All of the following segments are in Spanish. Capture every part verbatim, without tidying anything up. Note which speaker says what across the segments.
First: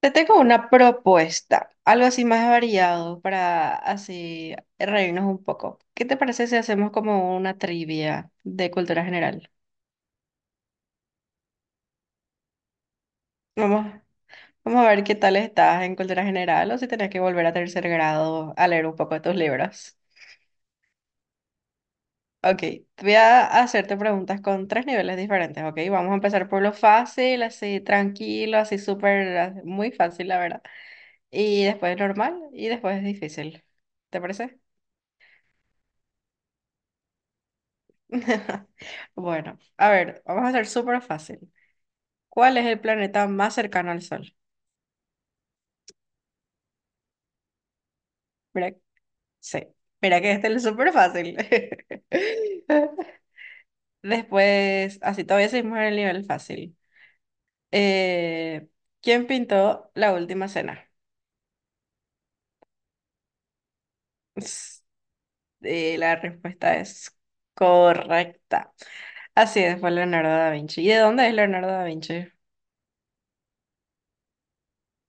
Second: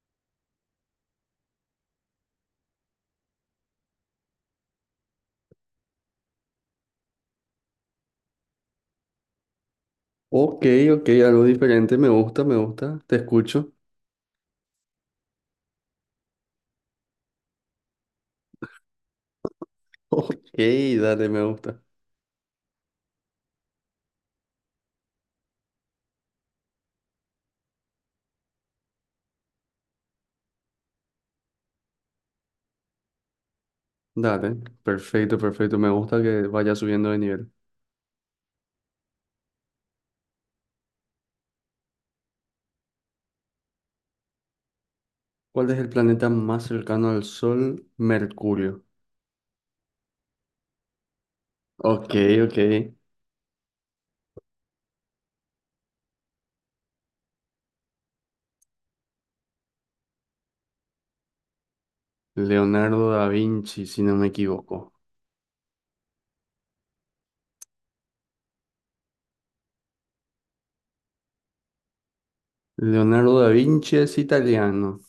Speaker 1: Te tengo una propuesta, algo así más variado para así reírnos un poco. ¿Qué te parece si hacemos como una trivia de cultura general?
Speaker 2: Ok, ok, algo diferente, me gusta, me gusta, te escucho.
Speaker 1: Vamos, vamos a ver qué tal estás en cultura general o si tenés que volver a tercer grado a leer un poco de tus libros.
Speaker 2: Ok, dale, me gusta.
Speaker 1: Ok, voy a hacerte preguntas con tres niveles diferentes, ¿ok? Vamos a empezar por lo fácil, así tranquilo, así súper, ah, muy fácil, la verdad. Y después normal y después difícil. ¿Te
Speaker 2: Dale,
Speaker 1: parece?
Speaker 2: perfecto, perfecto, me gusta que vaya subiendo de nivel.
Speaker 1: Bueno, a ver, vamos a hacer súper fácil. ¿Cuál es el planeta más cercano al Sol?
Speaker 2: ¿Cuál es el planeta más cercano al Sol?
Speaker 1: Mira,
Speaker 2: Mercurio.
Speaker 1: sí, mira que este es súper fácil.
Speaker 2: Ok, ok.
Speaker 1: Después, así todavía seguimos en el nivel fácil. Eh, ¿Quién pintó la última cena?
Speaker 2: Leonardo da Vinci, si no me
Speaker 1: Ps,
Speaker 2: equivoco.
Speaker 1: eh, la respuesta es correcta. Así es, fue Leonardo da Vinci. ¿Y de dónde es Leonardo da Vinci?
Speaker 2: Leonardo da Vinci es italiano.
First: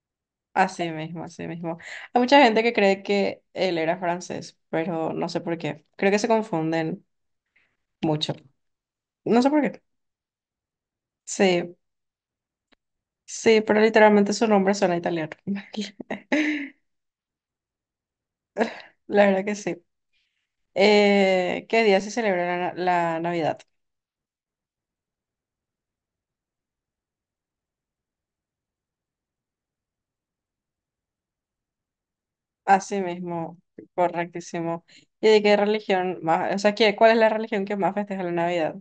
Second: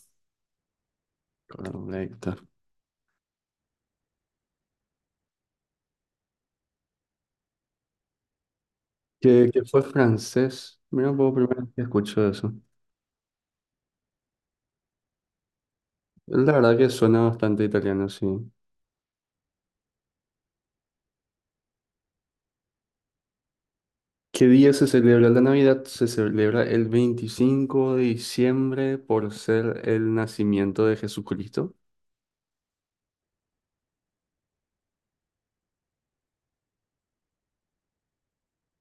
Speaker 1: Así mismo, así mismo. Hay
Speaker 2: Correcto.
Speaker 1: mucha gente que cree que él era francés, pero no sé por qué. Creo que se confunden mucho. No
Speaker 2: Que,
Speaker 1: sé por
Speaker 2: que fue
Speaker 1: qué.
Speaker 2: francés. Mira, un poco primero
Speaker 1: Sí,
Speaker 2: que escucho eso.
Speaker 1: sí, pero literalmente su nombre suena italiano.
Speaker 2: La verdad que suena bastante italiano, sí.
Speaker 1: La verdad que sí. Eh, ¿qué día se celebra la, la Navidad?
Speaker 2: ¿Qué día se celebra la Navidad? Se celebra el veinticinco de diciembre por ser el nacimiento de Jesucristo.
Speaker 1: Así mismo, correctísimo. ¿Y de qué religión más? O sea, ¿qué, cuál es la religión que más festeja la Navidad?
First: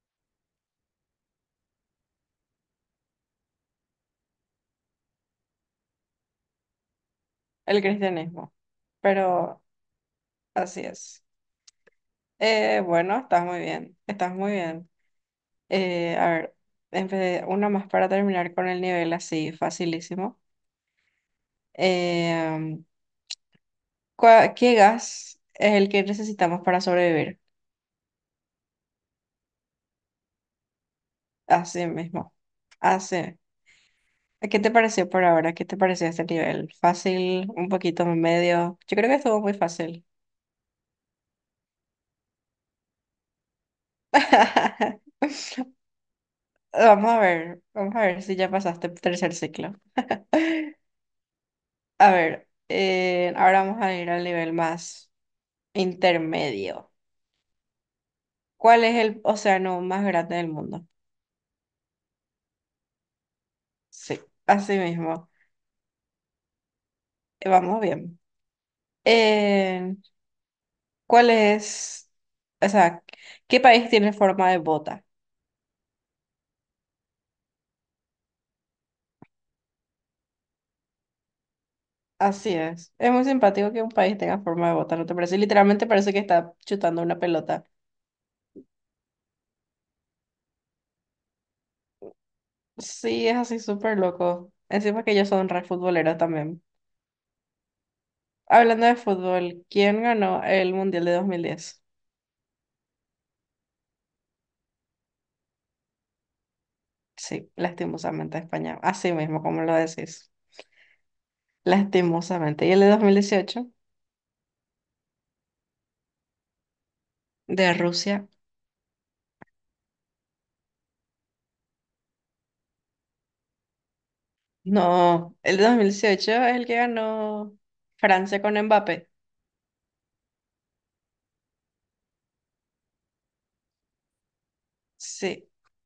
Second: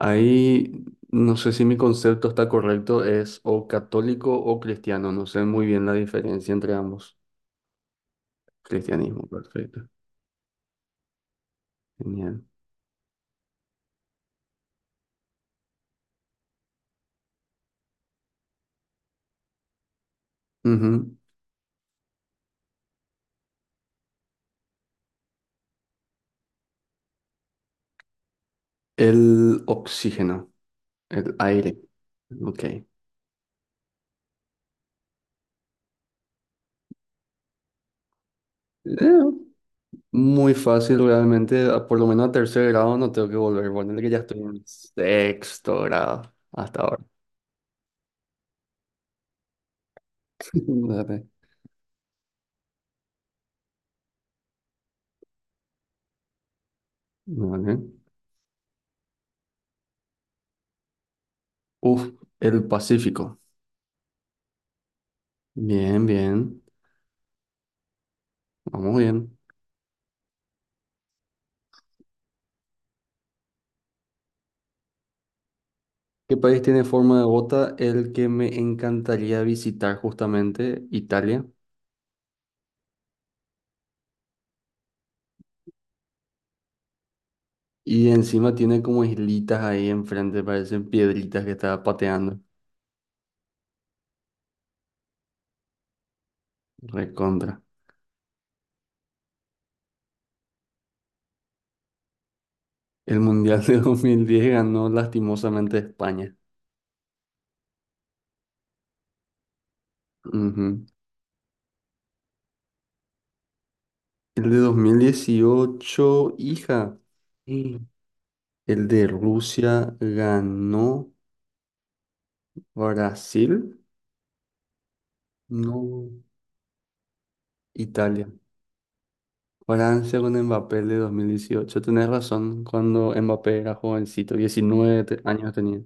Speaker 2: Ahí no sé si mi concepto está correcto, es o católico o cristiano, no sé muy bien la diferencia entre ambos.
Speaker 1: El cristianismo.
Speaker 2: Cristianismo,
Speaker 1: Pero
Speaker 2: perfecto.
Speaker 1: así es.
Speaker 2: Genial.
Speaker 1: Eh, bueno, estás muy bien, estás muy bien. Eh, a ver, empe- una más para terminar con el nivel así, facilísimo.
Speaker 2: Ujú.
Speaker 1: Em, ¿cuá- ¿qué gas es el que necesitamos para sobrevivir?
Speaker 2: El oxígeno, el aire.
Speaker 1: Así mismo.
Speaker 2: Ok. Eh,
Speaker 1: Así. ¿Qué te pareció por ahora? ¿Qué te pareció este nivel? ¿Fácil? ¿Un poquito medio? Yo creo que estuvo muy fácil.
Speaker 2: muy fácil realmente, a- por lo menos a tercer grado no tengo que volver, bueno, que ya estoy en sexto grado hasta ahora.
Speaker 1: Vamos a ver, vamos a ver si ya pasaste el tercer ciclo.
Speaker 2: Dale,
Speaker 1: A ver, eh, ahora vamos a ir al nivel más intermedio.
Speaker 2: dale.
Speaker 1: ¿Cuál es el océano más grande del mundo?
Speaker 2: Uf, el Pacífico.
Speaker 1: Sí, así mismo.
Speaker 2: Bien, bien.
Speaker 1: Eh, Vamos bien.
Speaker 2: Vamos bien.
Speaker 1: Eh, ¿Cuál es, o sea, qué país tiene forma de bota?
Speaker 2: ¿Qué país tiene forma de bota? El que me encantaría visitar justamente, Italia.
Speaker 1: Así es. Es muy simpático que un país tenga forma de bota, ¿no te parece? Literalmente parece que está chutando una pelota.
Speaker 2: Y encima tiene como islitas ahí enfrente, parecen piedritas que estaba pateando.
Speaker 1: Sí, es así súper loco. Encima que ellos son re futboleros también.
Speaker 2: Recontra.
Speaker 1: Hablando de fútbol, ¿quién ganó el Mundial de dos mil diez?
Speaker 2: El Mundial de dos mil diez ganó, lastimosamente, España.
Speaker 1: Sí, lastimosamente España. Así mismo, como lo decís.
Speaker 2: Ujú.
Speaker 1: Lastimosamente. ¿Y el de dos mil dieciocho?
Speaker 2: El de dos mil dieciocho, hija.
Speaker 1: De
Speaker 2: Mm.
Speaker 1: Rusia.
Speaker 2: El de Rusia ganó Brasil.
Speaker 1: No, el
Speaker 2: No,
Speaker 1: dos mil dieciocho es el que ganó
Speaker 2: Italia.
Speaker 1: Francia con Mbappé.
Speaker 2: ¿Francia con Mbappé el de dos mil dieciocho? Tenés razón, cuando Mbappé era jovencito, diecinueve te-
Speaker 1: Sí,
Speaker 2: años tenía.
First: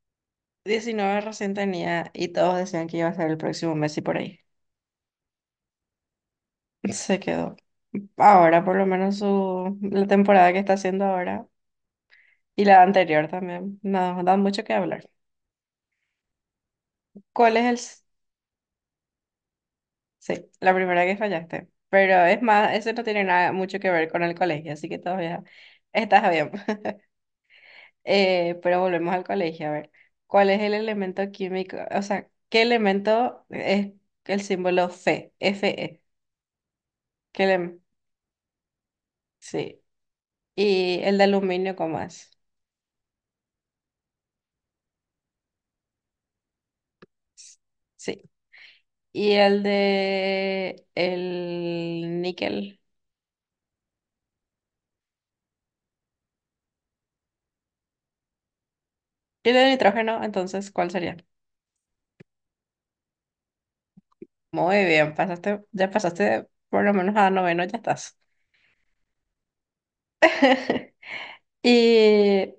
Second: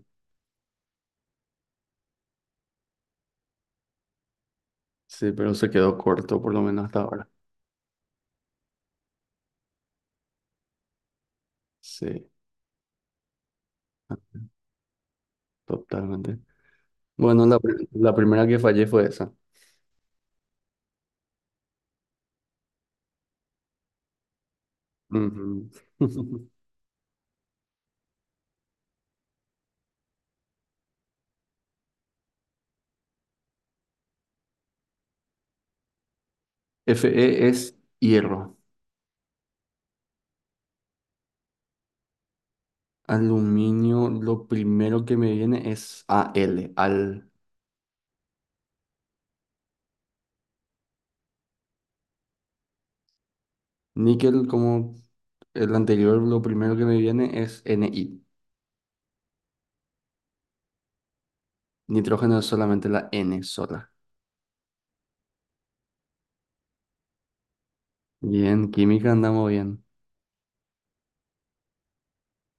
Speaker 1: diecinueve recién tenía y todos decían que iba a ser el próximo Messi por ahí.
Speaker 2: Sí, pero se quedó corto por lo menos hasta
Speaker 1: Se
Speaker 2: ahora.
Speaker 1: quedó. Ahora, por lo menos su, la temporada que está haciendo ahora
Speaker 2: Sí,
Speaker 1: y la anterior también, nos da mucho que hablar.
Speaker 2: totalmente. Bueno,
Speaker 1: ¿Cuál
Speaker 2: la,
Speaker 1: es el...?
Speaker 2: pri-
Speaker 1: S-
Speaker 2: la primera que fallé fue esa.
Speaker 1: Sí, la primera que fallaste. Pero es más, eso no tiene nada mucho que ver con el colegio, así que todavía
Speaker 2: Ujú.
Speaker 1: estás bien. Eh, pero volvemos al colegio, a ver, ¿cuál es el elemento químico? O sea, ¿qué elemento es el símbolo Fe? Fe. ¿Qué
Speaker 2: Fe es
Speaker 1: elem-
Speaker 2: hierro.
Speaker 1: sí. Y el de aluminio, ¿cómo es?
Speaker 2: Aluminio, lo primero que me viene es Al. Al
Speaker 1: Sí. Y el de el níquel.
Speaker 2: níquel, como el anterior, lo primero que me viene es Ni.
Speaker 1: Y el de nitrógeno, entonces, ¿cuál sería?
Speaker 2: Nitrógeno es solamente la N sola.
Speaker 1: Muy bien, pasaste, ya pasaste por lo menos a noveno, ya estás.
Speaker 2: Bien, química andamos bien.
Speaker 1: ¿Y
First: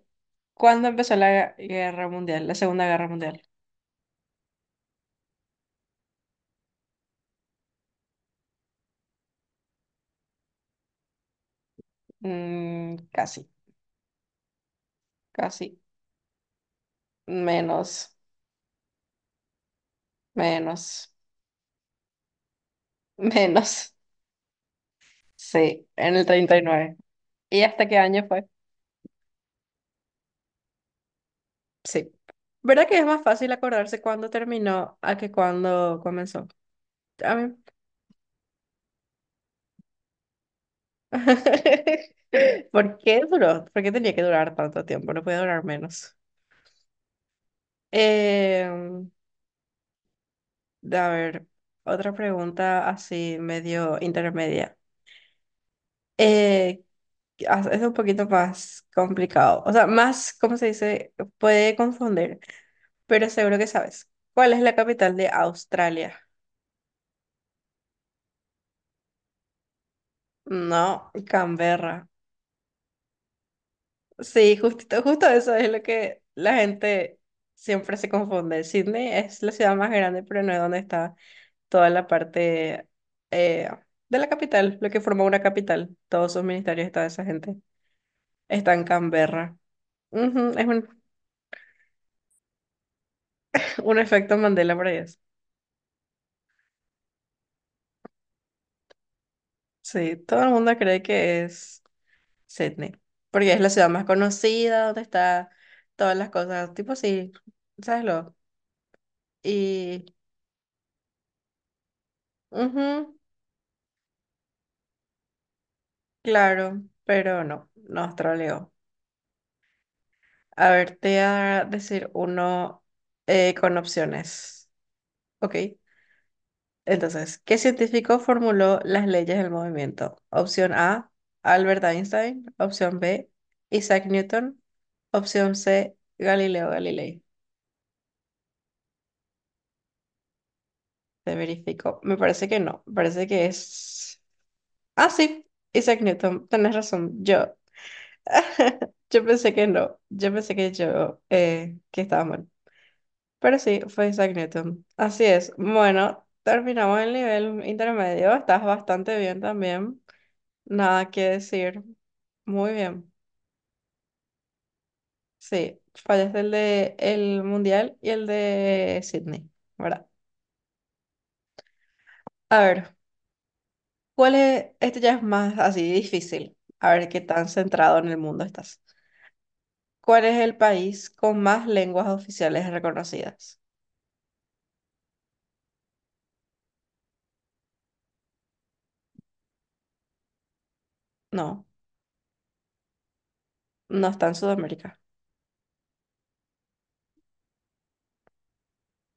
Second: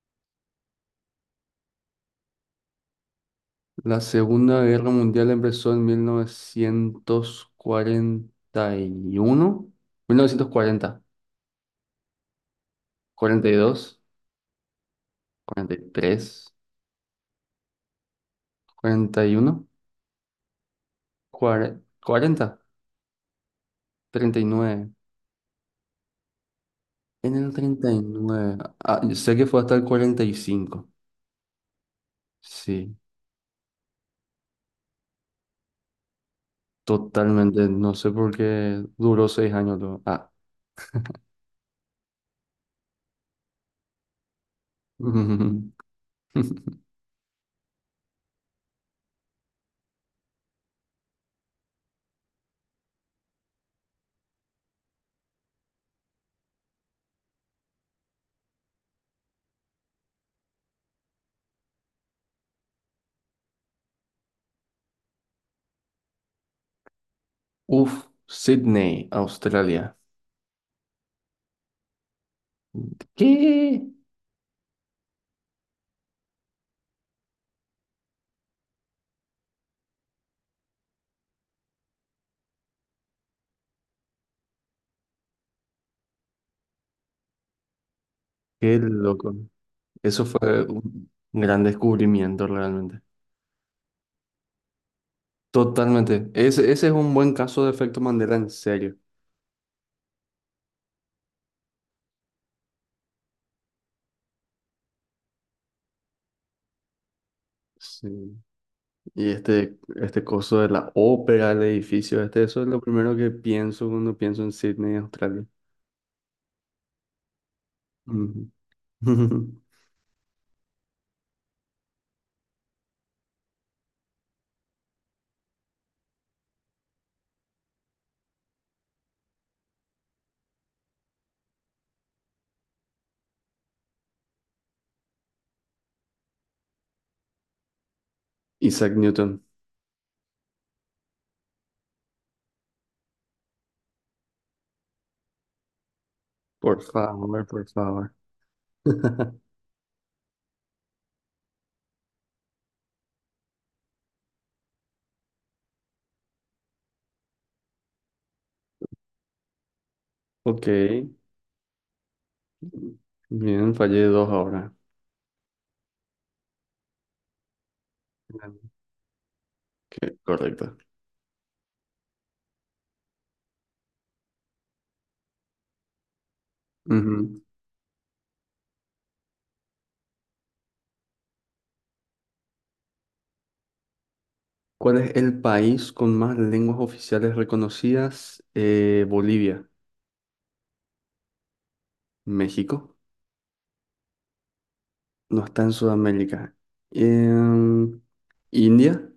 Speaker 1: cuándo empezó la guerra mundial, la Segunda Guerra Mundial?
Speaker 2: La Segunda Guerra Mundial empezó en mil novecientos cuarenta y uno, mil novecientos cuarenta,
Speaker 1: Mm, casi.
Speaker 2: cuarenta y dos,
Speaker 1: Casi.
Speaker 2: cuarenta y tres,
Speaker 1: Menos,
Speaker 2: cuarenta y uno,
Speaker 1: menos,
Speaker 2: cuare- cuarenta,
Speaker 1: menos.
Speaker 2: treinta y nueve.
Speaker 1: Sí, en el treinta. ¿Y nueve
Speaker 2: En el
Speaker 1: y hasta qué año fue?
Speaker 2: treinta y nueve. Ah, yo sé que fue hasta el cuarenta y cinco.
Speaker 1: Sí. ¿Verdad
Speaker 2: Sí,
Speaker 1: que es más fácil acordarse cuándo terminó a que cuándo comenzó? A mí-
Speaker 2: totalmente. No sé por qué duró seis años luego. Ah.
Speaker 1: ¿Por qué duró? ¿Por qué tenía que durar tanto tiempo? No puede durar menos. Em, a ver, otra pregunta así medio intermedia. Eh, ah, es un poquito más complicado. O sea, más, ¿cómo se dice? Puede confundir. Pero seguro que sabes. ¿Cuál es la capital de Australia?
Speaker 2: Uf, Sydney, Australia.
Speaker 1: No, Canberra.
Speaker 2: ¿Qué?
Speaker 1: Sí, justito, justo eso es lo que la gente siempre se confunde. Sydney es la ciudad más grande, pero no es donde está toda la parte eh, de la capital, lo que forma una capital. Todos sus ministerios y toda esa gente está
Speaker 2: Qué
Speaker 1: en
Speaker 2: loco.
Speaker 1: Canberra.
Speaker 2: Eso
Speaker 1: Ujú,
Speaker 2: fue
Speaker 1: es un,
Speaker 2: un un gran descubrimiento realmente.
Speaker 1: un efecto Mandela para ellos.
Speaker 2: Totalmente. Ese, ese es un buen caso de efecto Mandela, en serio.
Speaker 1: Sí, todo el mundo cree que es Sydney, porque es la ciudad más conocida, donde está todas las cosas, tipo sí, ¿sabes lo?
Speaker 2: Sí. Y este,
Speaker 1: Y,
Speaker 2: este coso de la ópera, el edificio, este, eso es lo primero
Speaker 1: ujú,
Speaker 2: que pienso cuando pienso en Sydney, Australia.
Speaker 1: claro, pero no, nos
Speaker 2: Ujú.
Speaker 1: troleó. A ver, te voy a decir uno eh, con opciones, ¿ok? Entonces, ¿qué científico formuló las leyes del movimiento? Opción A, Albert Einstein, opción B, Isaac Newton, opción C, Galileo Galilei.
Speaker 2: Isaac Newton,
Speaker 1: Te verifico. Me parece que no, me parece que es... Ah, sí, Isaac Newton, tenés
Speaker 2: por
Speaker 1: razón.
Speaker 2: favor,
Speaker 1: Yo,
Speaker 2: por favor.
Speaker 1: yo pensé que no, yo pensé que yo, eh, que estaba mal. Pero sí, fue Isaac Newton. Así es. Bueno, terminamos el nivel intermedio. Estás bastante bien también.
Speaker 2: Ok.
Speaker 1: Nada que decir. Muy bien.
Speaker 2: Bien, fallé dos ahora.
Speaker 1: Sí, fallaste el de el mundial y el
Speaker 2: Ok,
Speaker 1: de Sydney, ¿verdad?
Speaker 2: correcto.
Speaker 1: A ver, ¿cuál es? Este ya es más así difícil. A ver qué
Speaker 2: Ujú.
Speaker 1: tan centrado en el mundo estás. ¿Cuál es el país con más lenguas oficiales reconocidas?
Speaker 2: ¿Cuál es el país con más lenguas oficiales reconocidas? Eh, Bolivia,
Speaker 1: No,
Speaker 2: México,
Speaker 1: no está en Sudamérica.
Speaker 2: no está en Sudamérica. Em, India,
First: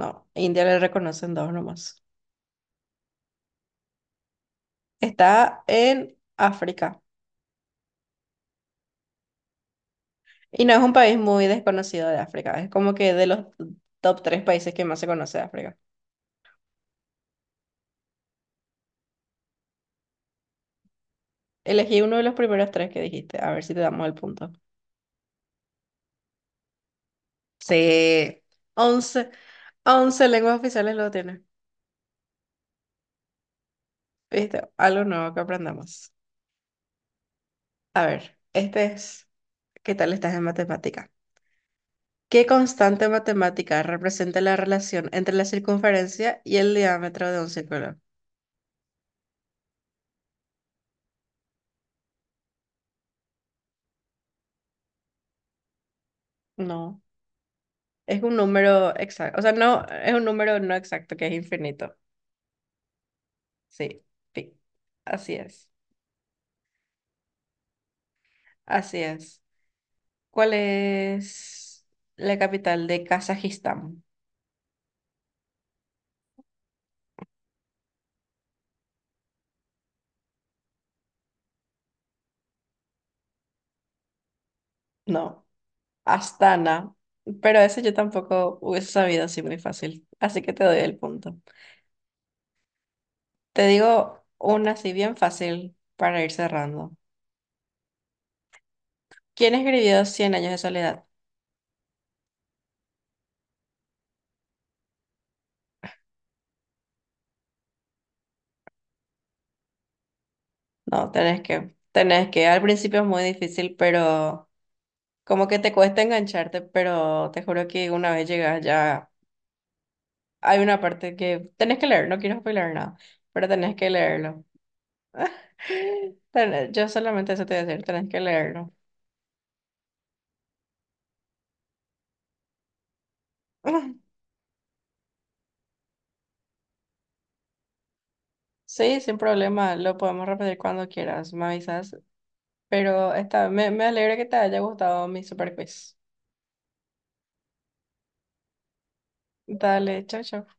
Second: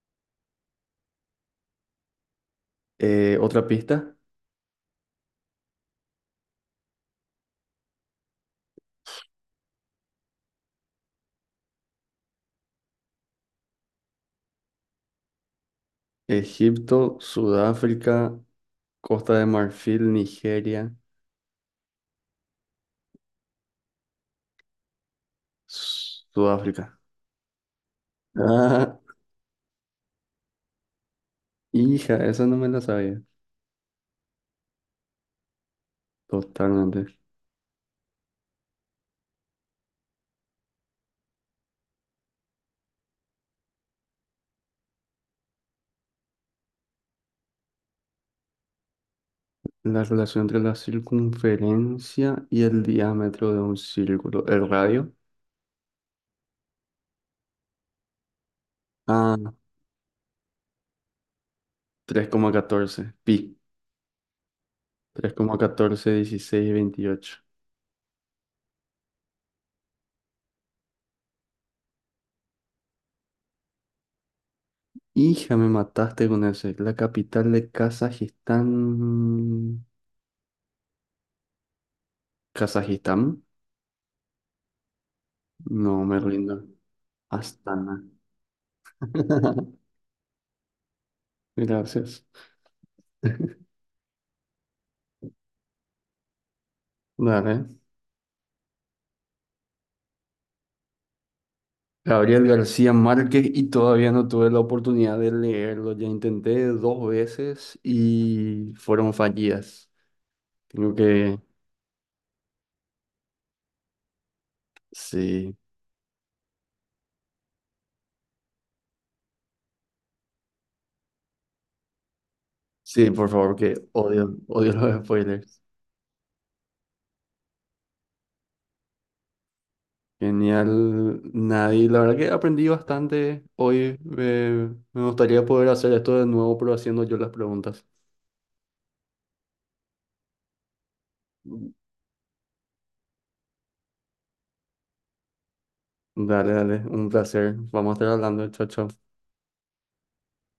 Speaker 1: No, India le reconocen dos nomás.
Speaker 2: eh, otra pista.
Speaker 1: Está en África. Y no es un país muy desconocido de África. Es como que de los top tres países que más se conoce de África.
Speaker 2: Egipto, Sudáfrica, Costa de Marfil, Nigeria,
Speaker 1: Elegí uno de los primeros tres que dijiste. A ver si te damos el punto.
Speaker 2: Sudáfrica.
Speaker 1: Sí.
Speaker 2: Ah,
Speaker 1: Once, once lenguas oficiales lo tiene.
Speaker 2: hija, esa no me la sabía.
Speaker 1: ¿Viste? Algo nuevo que aprendamos.
Speaker 2: Totalmente.
Speaker 1: A ver, este es... ¿Qué tal estás en matemática? ¿Qué constante matemática representa la relación entre la circunferencia y el diámetro de un círculo?
Speaker 2: La relación entre la circunferencia y el diámetro de un círculo. El radio.
Speaker 1: No, es un número
Speaker 2: Ah,
Speaker 1: exacto. O sea, no, es un número no exacto que es infinito.
Speaker 2: tres coma catorce, pi.
Speaker 1: Sí, pi.
Speaker 2: Tres
Speaker 1: Así
Speaker 2: coma
Speaker 1: es.
Speaker 2: catorce dieciséis veintiocho.
Speaker 1: Así es. ¿Cuál es la capital de Kazajistán?
Speaker 2: Hija, me mataste con ese. La capital de Kazajistán. ¿Kazajistán?
Speaker 1: No,
Speaker 2: No, me rindo.
Speaker 1: Astana. Pero eso yo
Speaker 2: Astana.
Speaker 1: tampoco hubiese sabido así muy fácil. Así que te doy el punto.
Speaker 2: Gracias.
Speaker 1: Te digo una así bien fácil para ir cerrando.
Speaker 2: Dale.
Speaker 1: ¿Quién escribió Cien años de soledad?
Speaker 2: Gabriel García Márquez, y todavía no tuve la oportunidad de leerlo. Ya intenté dos veces y fueron fallidas. Tengo
Speaker 1: No,
Speaker 2: que...
Speaker 1: tenés que, tenés que. Al principio es muy difícil, pero como
Speaker 2: Sí.
Speaker 1: que te cuesta engancharte, pero te juro que una vez llegas ya hay una parte que tenés que leer, no quiero spoiler nada,
Speaker 2: Sí, por
Speaker 1: pero
Speaker 2: favor, que
Speaker 1: tenés que
Speaker 2: odio,
Speaker 1: leerlo.
Speaker 2: odio los spoilers.
Speaker 1: Tenés- Yo solamente eso te voy a decir, tenés que leerlo.
Speaker 2: Genial, Nadie. La verdad que aprendí bastante hoy. Eh, me gustaría poder hacer esto de nuevo, pero haciendo yo las preguntas.
Speaker 1: Sí, sin problema, lo podemos repetir cuando quieras, me avisas, pero está, me, me alegra que te haya gustado mi super quiz.
Speaker 2: Dale, dale, un placer. Vamos a estar hablando, chao, chao.
Speaker 1: Dale, chao, chao.